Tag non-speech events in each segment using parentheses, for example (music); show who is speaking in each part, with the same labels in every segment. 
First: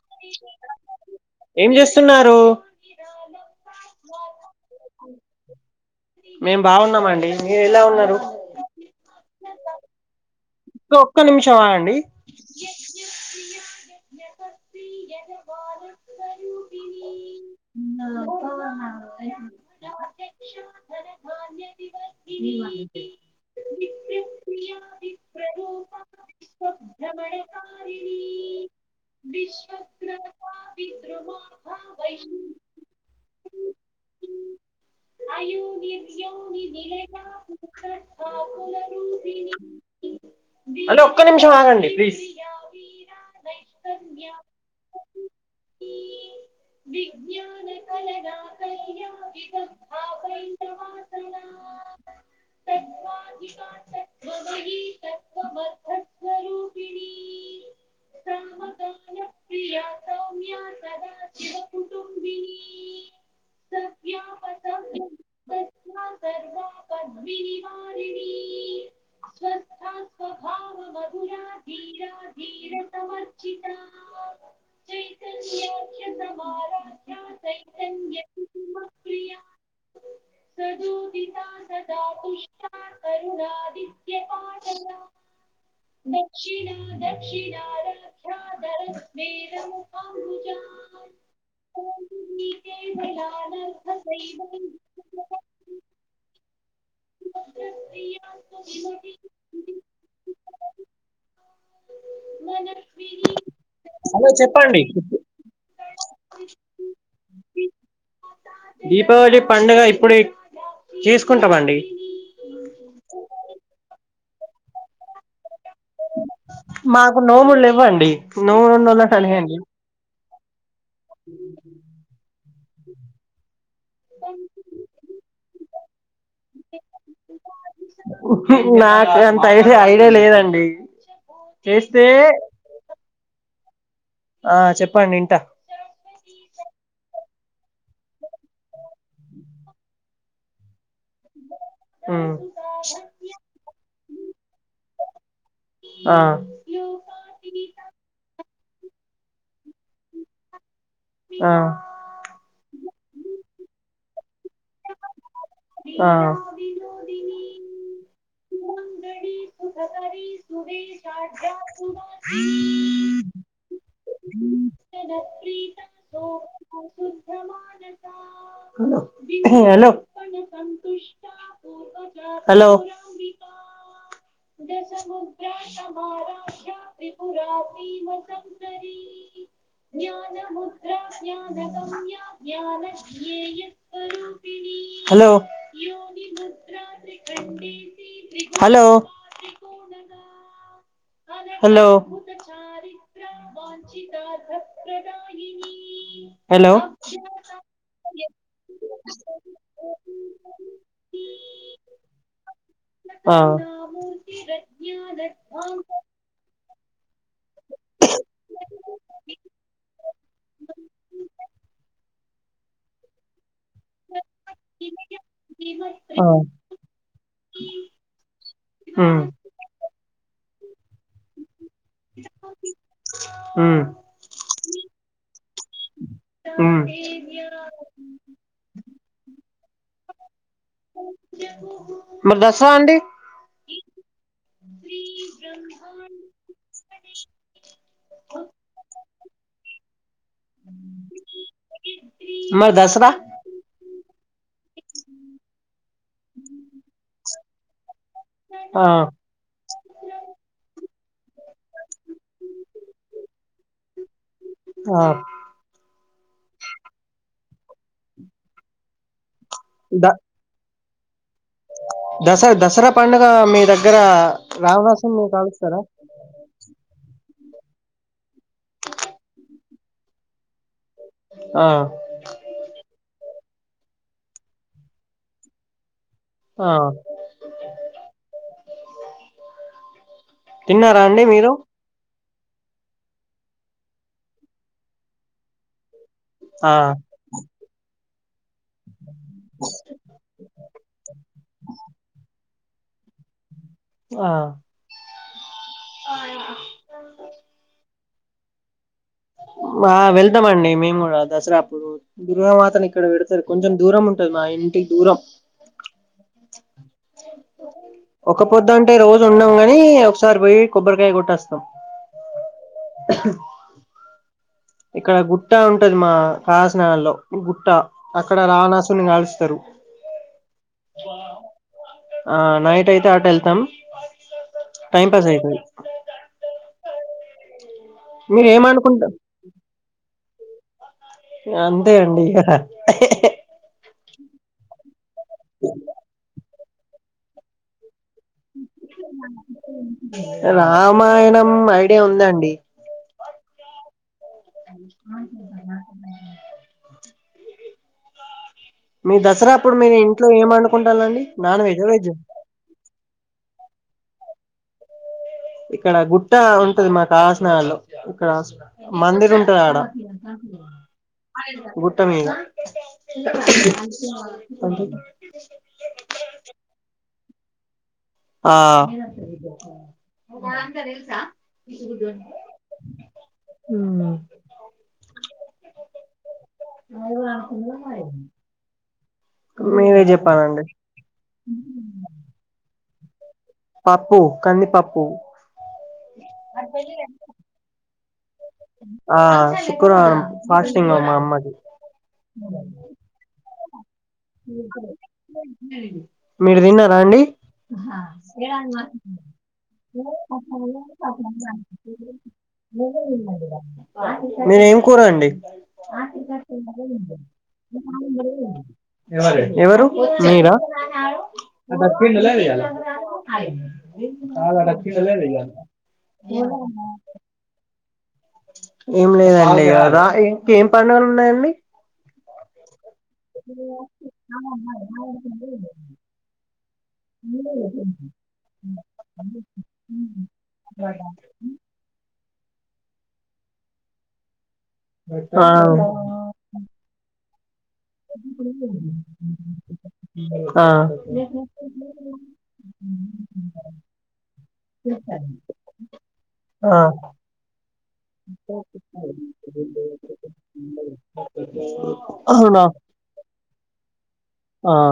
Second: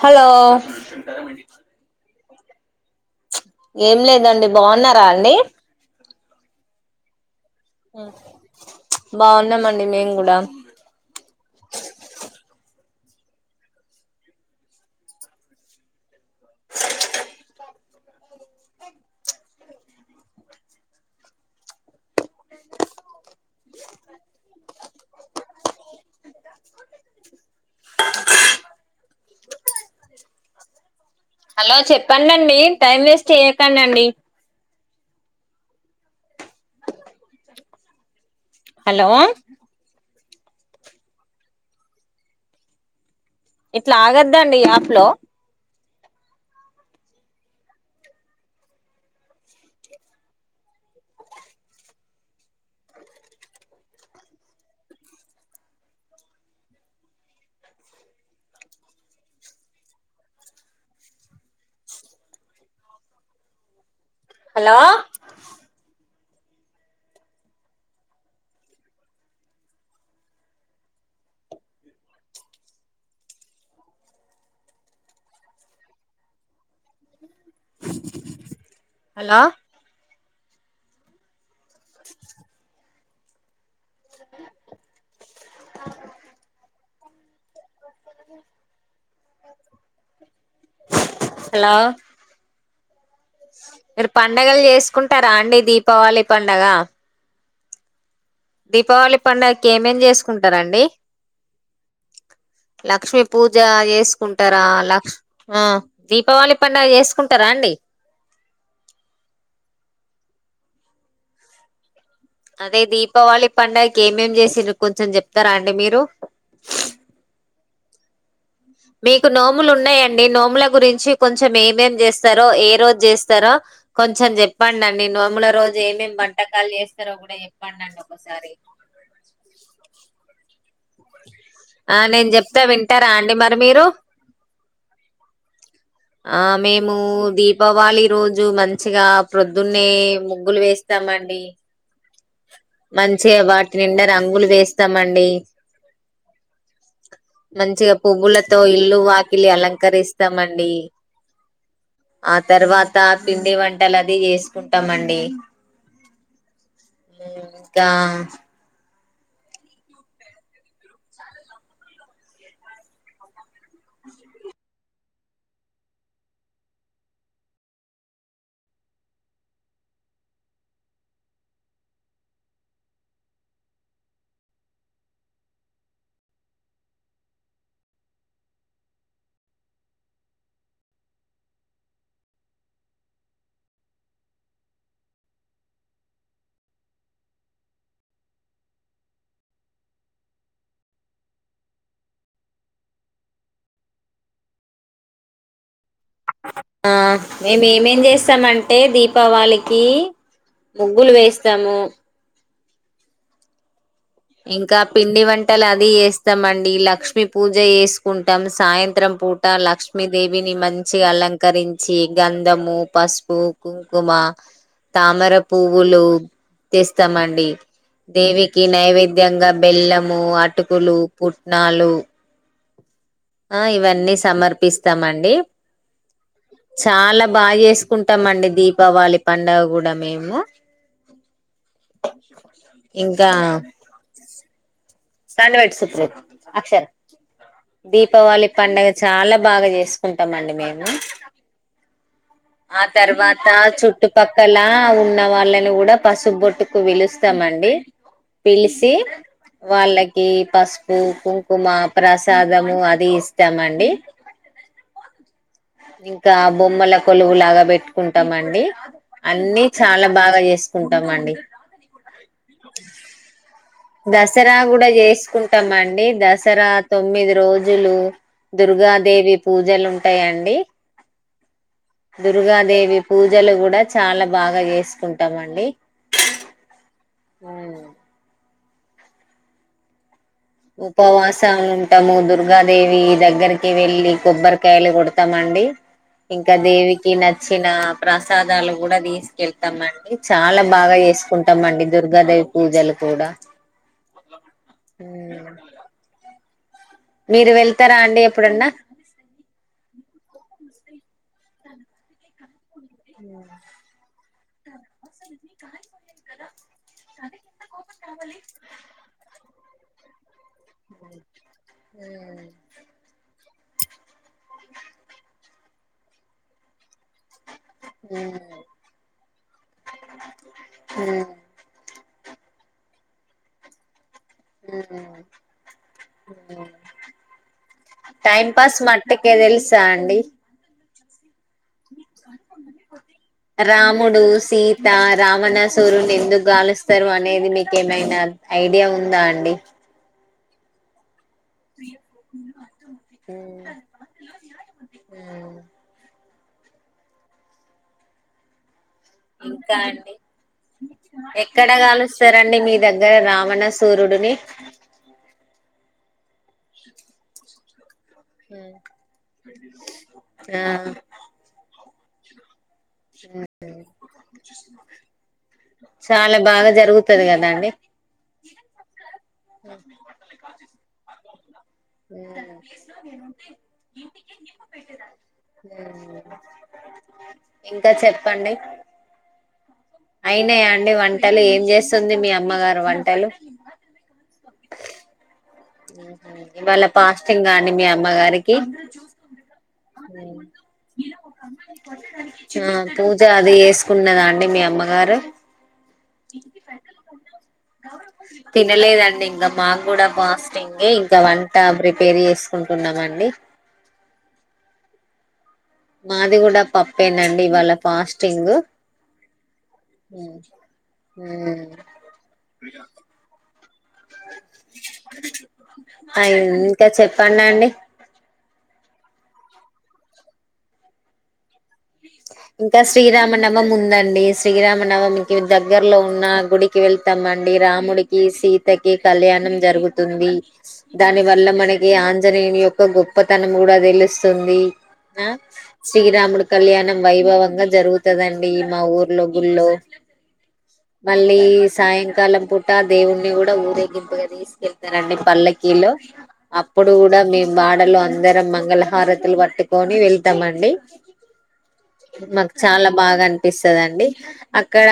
Speaker 1: Hello
Speaker 2: ఏం చేస్తున్నారు
Speaker 1: ఏం లేదండి బాగున్నారా అండి
Speaker 2: మేం బాగున్నామండి మీరు ఎలా ఉన్నారు
Speaker 1: బాగున్నామండి మేం కూడా
Speaker 2: (inaudible) (unintelligible) (inaudible) నీళ్ల (unintelligible) విశ్వక (inaudible)
Speaker 1: హలో చెప్పడండి టైం వేస్ట్ చేయకండండి
Speaker 2: అయయు నిర్త్యోని నిగా ముఖ (inaudible)
Speaker 1: హలో
Speaker 2: హలో ఒక్క నిమిషం ఆగండి ప్లీజ్
Speaker 1: ఇట్ల ఆగద్దండి ఈ యాప్ లో
Speaker 2: ఈ విజ్ఞాన కల నా క్యా విగంధా పండ వాసనా త కా
Speaker 1: హలో
Speaker 2: వా పద్వినివారిణ స్వస్థ భా మధురా ధీరాధీర సమర్జిత క్షతవారా
Speaker 1: హలో
Speaker 2: సజుదిత సదా పుష్ణ కరుణాది పా దక్షిణ దక్షిణ క్ష దర మర ము భబ చ
Speaker 1: హలో మీరు పండగలు చేసుకుంటారా అండి దీపావళి పండగ దీపావళి పండక్కి ఏమేం చేసుకుంటారంండి
Speaker 2: మన
Speaker 1: లక్ష్మీ పూజ చేసుకుంటారా లక్ష్ ఆ దీపావళి పండగ చేసుకుంటారా అండి
Speaker 2: దీపావళి పండగ ఇప్పుడి చేసుకుంటామండి
Speaker 1: అదే దీపావళి పండగకి ఏమేం చేసిర్రు కొంచెం చెప్తారా అ
Speaker 2: మాకు నోములు లెవ్వండి నోములు ఉన్నోళ్ళకి
Speaker 1: మీకు
Speaker 2: అడగండి
Speaker 1: నోములు ఉన్నాయండి నోముల గురించి కొంచెం ఏమేం చేస్తరో ఏ రోజు చేస్తరో కొంచెం చెప్పండి అండి నోముల రోజు ఏమేం వం
Speaker 2: నాక్ గంత ఐడియ ఐడియా లేదండి
Speaker 1: ఆ
Speaker 2: చేస్తే
Speaker 1: నేను చెప్తా వింటరా అండి మరి మీరు
Speaker 2: ఆ చెప్పండి ఇంట
Speaker 1: ఆ మేము దీపావళి రోజు మంచిగా ప్రొద్దున్నే ముగ్గులు వేస్తామండి.
Speaker 2: హ్మ్
Speaker 1: మంచిగా వాటి నిండా రంగులు వేస్తమండి.
Speaker 2: ఆ
Speaker 1: మంచిగా పువ్వుల తో ఇల్లు వాకిలి అలంకరిస్తామండి ఆ తర్వా త పిండి వంటలు అది చేసుకుంటమండి
Speaker 2: ఆ
Speaker 1: ఇంకా
Speaker 2: స సువజ జల ప్రీతంతోోభమాణ హలో ఏ హలో హలో జ సముద్రా సమా రాజ్యా త్రిపురా పీమ సందరీ జ్ఞాన ముద్రా జ్ఞానకం ్యా జ్ఞన జ్ఞేయ స్వూపిణీ హలో హలో హలో వాఛతథ ప్రదాయిని
Speaker 1: ఆ మేము ఏమేం చేస్తామంటే దీపావళికి ముగ్గులు వేస్తాము
Speaker 2: ఆ
Speaker 1: ఇంకా పిండి వంటలు అవి చేస్తామండి ఈ లక్ష్ లక్ష్మి పూజ చేసుకుంటం సాయంత్రం పూట లక్ష్మీదేవిని మంచిగా అలంకరించి గంధము, పసుపు, కుంకుమ, తామర పువ్వులు తెస్తమండి దేవికి నైవేద్యంగా బెల్లము, అటుకులు పుట్ ఆ ఇవన్నీ సమర్పిస్తమండి చాలా బాగా చేసుకుంటమండి దీపావళి పండగ గుడా మేము
Speaker 2: మరి దసరా అండి
Speaker 1: సండ వెట్ (unintelligible) అక్షర దీపావళి పండగ చాలా బాగా చేసుకుంటమండి మేము
Speaker 2: మరి
Speaker 1: ఆ
Speaker 2: దసరా
Speaker 1: తర్వాత చు చుట్టుపక్కల ఉన్న వాళ్ళని గుడా పసుపు బొట్టుకు పిలుస్తమండి పిలిసి వాళ్ళకి పసుపు, కుంకు కుంకుమ ప్రసాదము అది ఇస్తమండి
Speaker 2: ఆ
Speaker 1: ఇంకా బొమ్మల కొలువు లాగా పెట్టుకుంటామండి అన్ని చాలా బాగా చేస్ కుంటమండి
Speaker 2: దసరా దసరా పండగ మీ దగ్గ
Speaker 1: దసరా గుడా చేసుకుంటమండి దసరా తొమ్మి తొమ్మిది రోజులు దుర్గాదేవి పూజలు ఉంటాయండి.
Speaker 2: ఆ
Speaker 1: దుర్గాదేవి పూజ పూజలు కూడా చాలా బాగా చేసుకుంటాము అండి
Speaker 2: ఆ
Speaker 1: ఆ
Speaker 2: తిన్నారా అండి
Speaker 1: ఉపవాస
Speaker 2: మీరు
Speaker 1: ఉంటము దుర్గా గాదేవి దగ్గరికి వెళ్ళి కొబ్బరికాయలు కొడతామండి ఇంకా
Speaker 2: ఆ
Speaker 1: దేవికి నచ్చిన ప్రసాద దాలు కూడా తీసుకెళ్తామ అండి చాలా బాగా చేసుకుంటాంమండి దుర్గాదేవి పూజలు కూడా
Speaker 2: ఆ
Speaker 1: ఉ
Speaker 2: (inaudible)
Speaker 1: మీరు వెళ్తారా అండి ఎప్పుడన్నా
Speaker 2: ఆ వెళ్తామండి మేము కూడా దసరా అప్పుడు దుర్గామాతను ఇక్కడ పెడతారు కొంచెం దూరం ఉంటది మా ఇంటికి దూరం ఒకపోద్ద అంటే రోజు ఉండము కాని ఒకసారి పోయి కొబ్బరికాయ కొట్టి వస్త త్తం ఇక్కడ గుట్ట ఉంటది మా కాసజ్ నగర్ లో ట్ట అక్కడ రావణాసురినీ కాలుస్తారు ఆ నైట్ అయితే అటూ ఎళ్తాం
Speaker 1: ఉ ఉహు టైం
Speaker 2: మీరు
Speaker 1: పాస్
Speaker 2: ఏమనుకుంటారు
Speaker 1: మటీకే తెలుసా అండి
Speaker 2: అంతే అండి ఇగ
Speaker 1: రాముడు సీత రామణసూరుని ఎందుకు గాలుస్తారు అనేది మీకేమైనా ఐడియా ఉందా అండి
Speaker 2: రామాయణం ఐడియా ఉందండి
Speaker 1: ఊ
Speaker 2: (inaudible) మీ దసరా అప్పుడు
Speaker 1: ఇంకా
Speaker 2: మీరు
Speaker 1: అండి
Speaker 2: ఇంట్లో ఏం వండుకుంటాలండి నాన్
Speaker 1: ఎక్కడ
Speaker 2: వెజ్ ఆ వెజ్
Speaker 1: కలుస్తారండి మీ దగ్గర రావణ సూర్యుడు నీ
Speaker 2: ఇక్కడ గుట్ట ఉంటది మా కాసజ్ నగర్ లో
Speaker 1: ఉ ఆ
Speaker 2: త్తమ ఇంగ
Speaker 1: చాలా బాగా జరుగు తది కదా అండి
Speaker 2: ఆ
Speaker 1: అ ఇంకా చెప్పండి
Speaker 2: మీరే చెప్పాలండి
Speaker 1: అయినాయా అండి వంటలు ఏం చేస్తుంది మీ అమ్మగారు వంట
Speaker 2: పప్పు కందిపప్పు
Speaker 1: ఉహు ఇవాళ పాస్టింగ్ అండి మీ అమ్మగారికి
Speaker 2: ఆ శుక్రవారం ఫాస్టింగ్ మా అమ్మది
Speaker 1: ఆ పూజ ఆది ఏసు ఉన్నదా అండి మీ అమ్మగారు
Speaker 2: మీరు తిన్నారా అండి
Speaker 1: తినలేదండి ఇంకా మాకు కూడా బ టింగే ఇంకా వంట ప్రిపేర్ చేసుకుంటున్నామండి
Speaker 2: మీరేం కూర అండి
Speaker 1: మాది కూడా పప్పే నండి ఇవాళ ఫాస్టింగ్
Speaker 2: ఎవరు మీరా యాడ తినలేదు ఇంగ
Speaker 1: ఇంకా చెప్పండి అండి
Speaker 2: ఏం లేదండి ఏం పండుగలు ఉన్నాయండి
Speaker 1: ఇంకా శ్రీరామనవమీ ఉందండి శ్రీరామనవమికి దగ్గరలో ఉన్న గుడికి వెళ్తాంమండి రాముడు రాముడికి సీత కి కళ్యాణం జరుగుతుంది దాని వల్ల మనకి అన ఉత్తరేణి యొక్క గొప్పతనం కూడా తెలుస్తుంది ఆ శ్రీరాముడి కళ్యాణం (unintelligible) జరుగుతుందండి మా ఊర్లో గుళ్ళో
Speaker 2: ఆ
Speaker 1: మళ్ళీ సాయంకాలం పూట దేవున్నీ కూడా ఊరేగింపుగా తీసుకెళ్తారండి పల్లకిీలో
Speaker 2: ఆ
Speaker 1: అప్పుడు కూడా మేము బా ఆండలు అందరం మంగళహారతులు పట్టుకొని వెళ్తామండి
Speaker 2: స
Speaker 1: నాకు చాలా బాగా అనిపిస్తుందండి
Speaker 2: ఆ
Speaker 1: అక్కడ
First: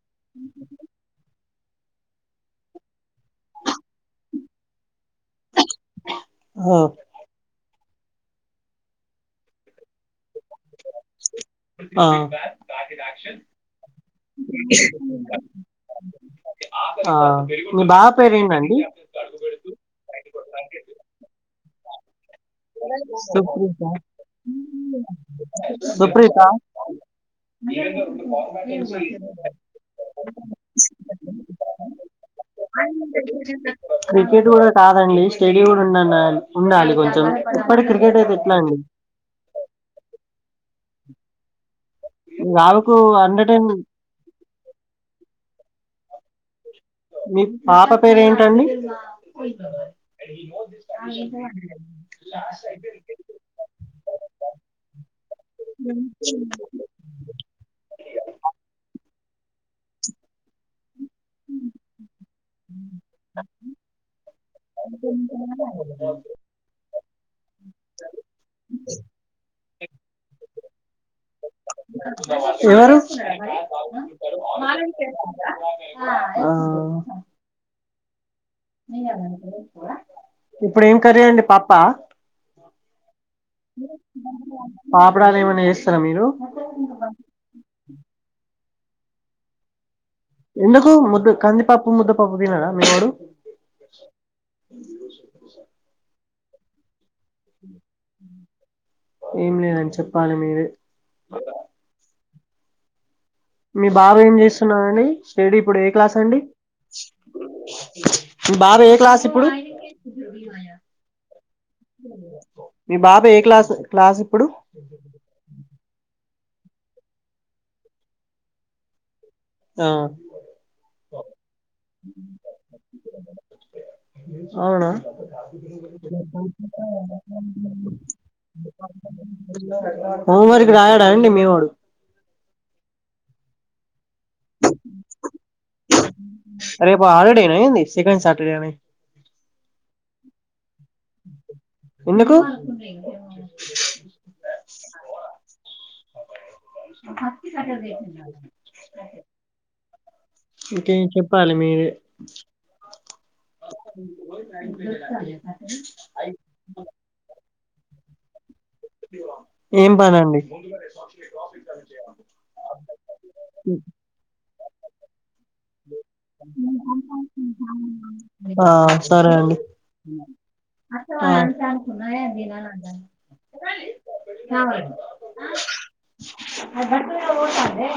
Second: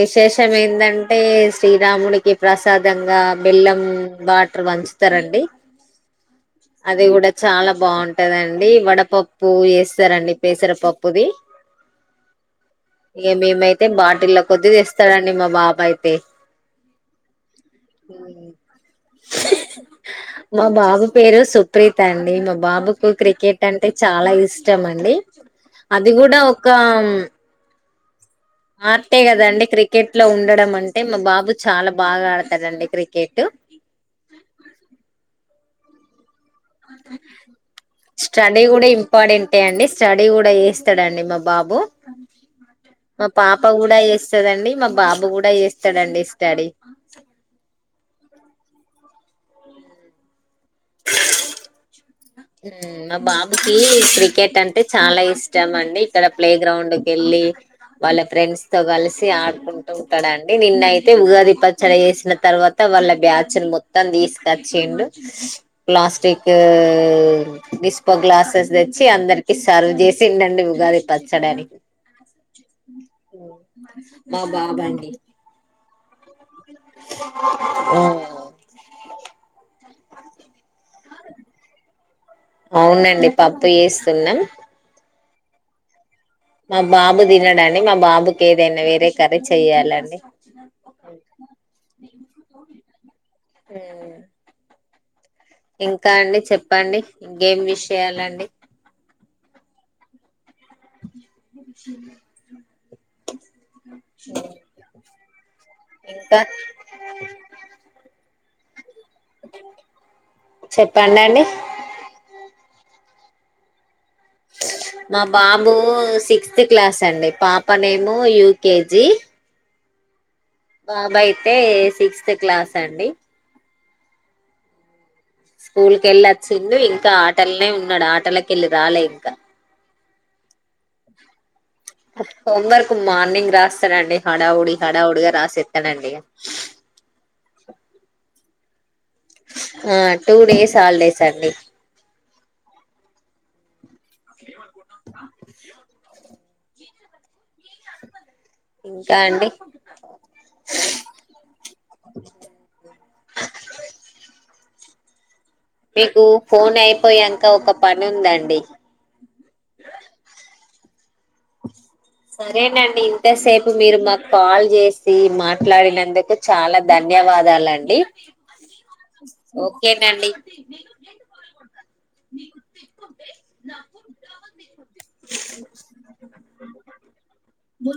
Speaker 1: విశేషం ఏంటంటే శ్రీరాముడికి ప్రసాదంగా బెల్లం వాటర్ పంచుత రండి
Speaker 2: ఆ
Speaker 1: అది కూడా చాలా బాగుంటదండి వడపప్పు ఏస్తారండి పెసరపప్పు
Speaker 2: ఆ
Speaker 1: ఇక మేమైతే బాటిల్ల కొద్ది తెస్తాడండి మా బాబు అయితే
Speaker 2: ఆ మీీ బాబు
Speaker 1: ఉమ్.
Speaker 2: పేరేంటండీ
Speaker 1: మా బాబు పేరు సుప్రీత్ అండి బాబుకు క్రికెట్ అంటే
Speaker 2: సుప్రీత
Speaker 1: చాలా ఇష్టం అండి అది కూడా
Speaker 2: సుప్రీత
Speaker 1: ఒక ఆర్టే కద అండి క్రికెట్ లో ఉండడం అంటే మా బాబు చాలా బాగా ఆడతాడండీ
Speaker 2: క్రికెట్ కూడా కాదండి స్టడి కూడా ఉన్నాన్న
Speaker 1: స్టడీ
Speaker 2: అండి
Speaker 1: కూడా ఇంపార్టెంటే అండి స్టడీ కూడా ఏస్తాడండీ న బాబు
Speaker 2: మీ బావకు
Speaker 1: మా
Speaker 2: అండర్
Speaker 1: పాప
Speaker 2: టెన్
Speaker 1: కూడా వేస్తాదండి మా బాబు కూడా ఏస్తాడు (unintelligible) స్టడీ
Speaker 2: మీ పాప పేరేంటండి అ
Speaker 1: మా బాబుకి క్రికెట్ అంటే చాలా ఇష్టం అండి ఇక్కడ ప్లే గ్రౌండ్కి వెళ్ళి వాళ్ళ ఫ్రెండ్స్ తో కలిసి ఆడుకుంటు ఉంటాడండీ నిన్నయితే ఉగాది పచ్చడి చేసిన తర్వాత వాళ్ళ బ్యాచ్ ని మొత్తం తీసుకొచ్చిండు ప్లాస్టిక్ నిస్ప గ్లాసెస్ తెచ్చి అందరికి సర్వ్ చేసిండండి ఉగాది పచ్చడాని
Speaker 2: ఎవరు
Speaker 1: మా బాబు అండి
Speaker 2: ఆ
Speaker 1: ఆ
Speaker 2: ఇప్పుడు ఏం కర్రీ అండి పప్పా
Speaker 1: అవునండి పప్పు చేస్తున్నాం
Speaker 2: పాపడాలు ఏమైనా చేస్తారా మీరు
Speaker 1: మా బాబు తినడు అండి మా బాబుకి ఏదైనా వేరే కర్రీ చెయ్యాలండి
Speaker 2: ఎందుకు ముద్ద కందిపప్పు ముద్దపప్పు తినడ మీవోడు
Speaker 1: మ్ ఇంకా అండి చెప్పండి ఇంకేం విషయాలండి
Speaker 2: ఏం లేదండి చెప్పాలి మీరే మీ బాబు ఏం చేస్తున్నాడండీ స్టడీ ఇప్పుడు ఏ క్లాస్ అండి
Speaker 1: ఇంకా
Speaker 2: మీ బాబు ఏ క్లాస్ ఇప్పుడు
Speaker 1: చెప్పండి అండి
Speaker 2: మీ బాబు ఏ క్లాస్ క్లాస్ ఇప్పుడు
Speaker 1: మా బాబు సిక్స్ ఫిఫ్త్ క్లాస్ అండి పాప నేమో యూకేజీ
Speaker 2: ఆ
Speaker 1: బాబు అయితే సిక్స్త్ క్లాస్ అండి
Speaker 2: అవునా
Speaker 1: స్కూల్ కి వెళ్ళొచ్చిండు ఇంకా ఆటలనే ఉన్నాడు ఆటలకి వెళ్ళి రాలే ఇంకా
Speaker 2: హోంవర్క్ రాయడా అండి మీ వాడు
Speaker 1: హోంవర్క్ మార్నింగ్ రాస్
Speaker 2: రేపు హలీడేనా ఏంది సెకడ్ సటర్డేనా
Speaker 1: ఆ టూ డేస్ హాలిడేస్ అండి
Speaker 2: ఎందుకు హస్తి
Speaker 1: ఇంకా
Speaker 2: (unintelligible)
Speaker 1: అండి
Speaker 2: ఇంకేం చెప్పాలి మీరే
Speaker 1: మీకు ఫోన్ అయిపోయాంక ఒక పని ఉందండి
Speaker 2: ప్రఫ (inaudible)
Speaker 1: సరేనండి ఇంతసేపు మీరు మాకు కాల్ చేసి మాట్లాడిన నందుకు చాలా ధన్యవాదాలండి
Speaker 2: ఆ
Speaker 1: ఓకేనండి
Speaker 2: అ అ బస్సులో పోతాందే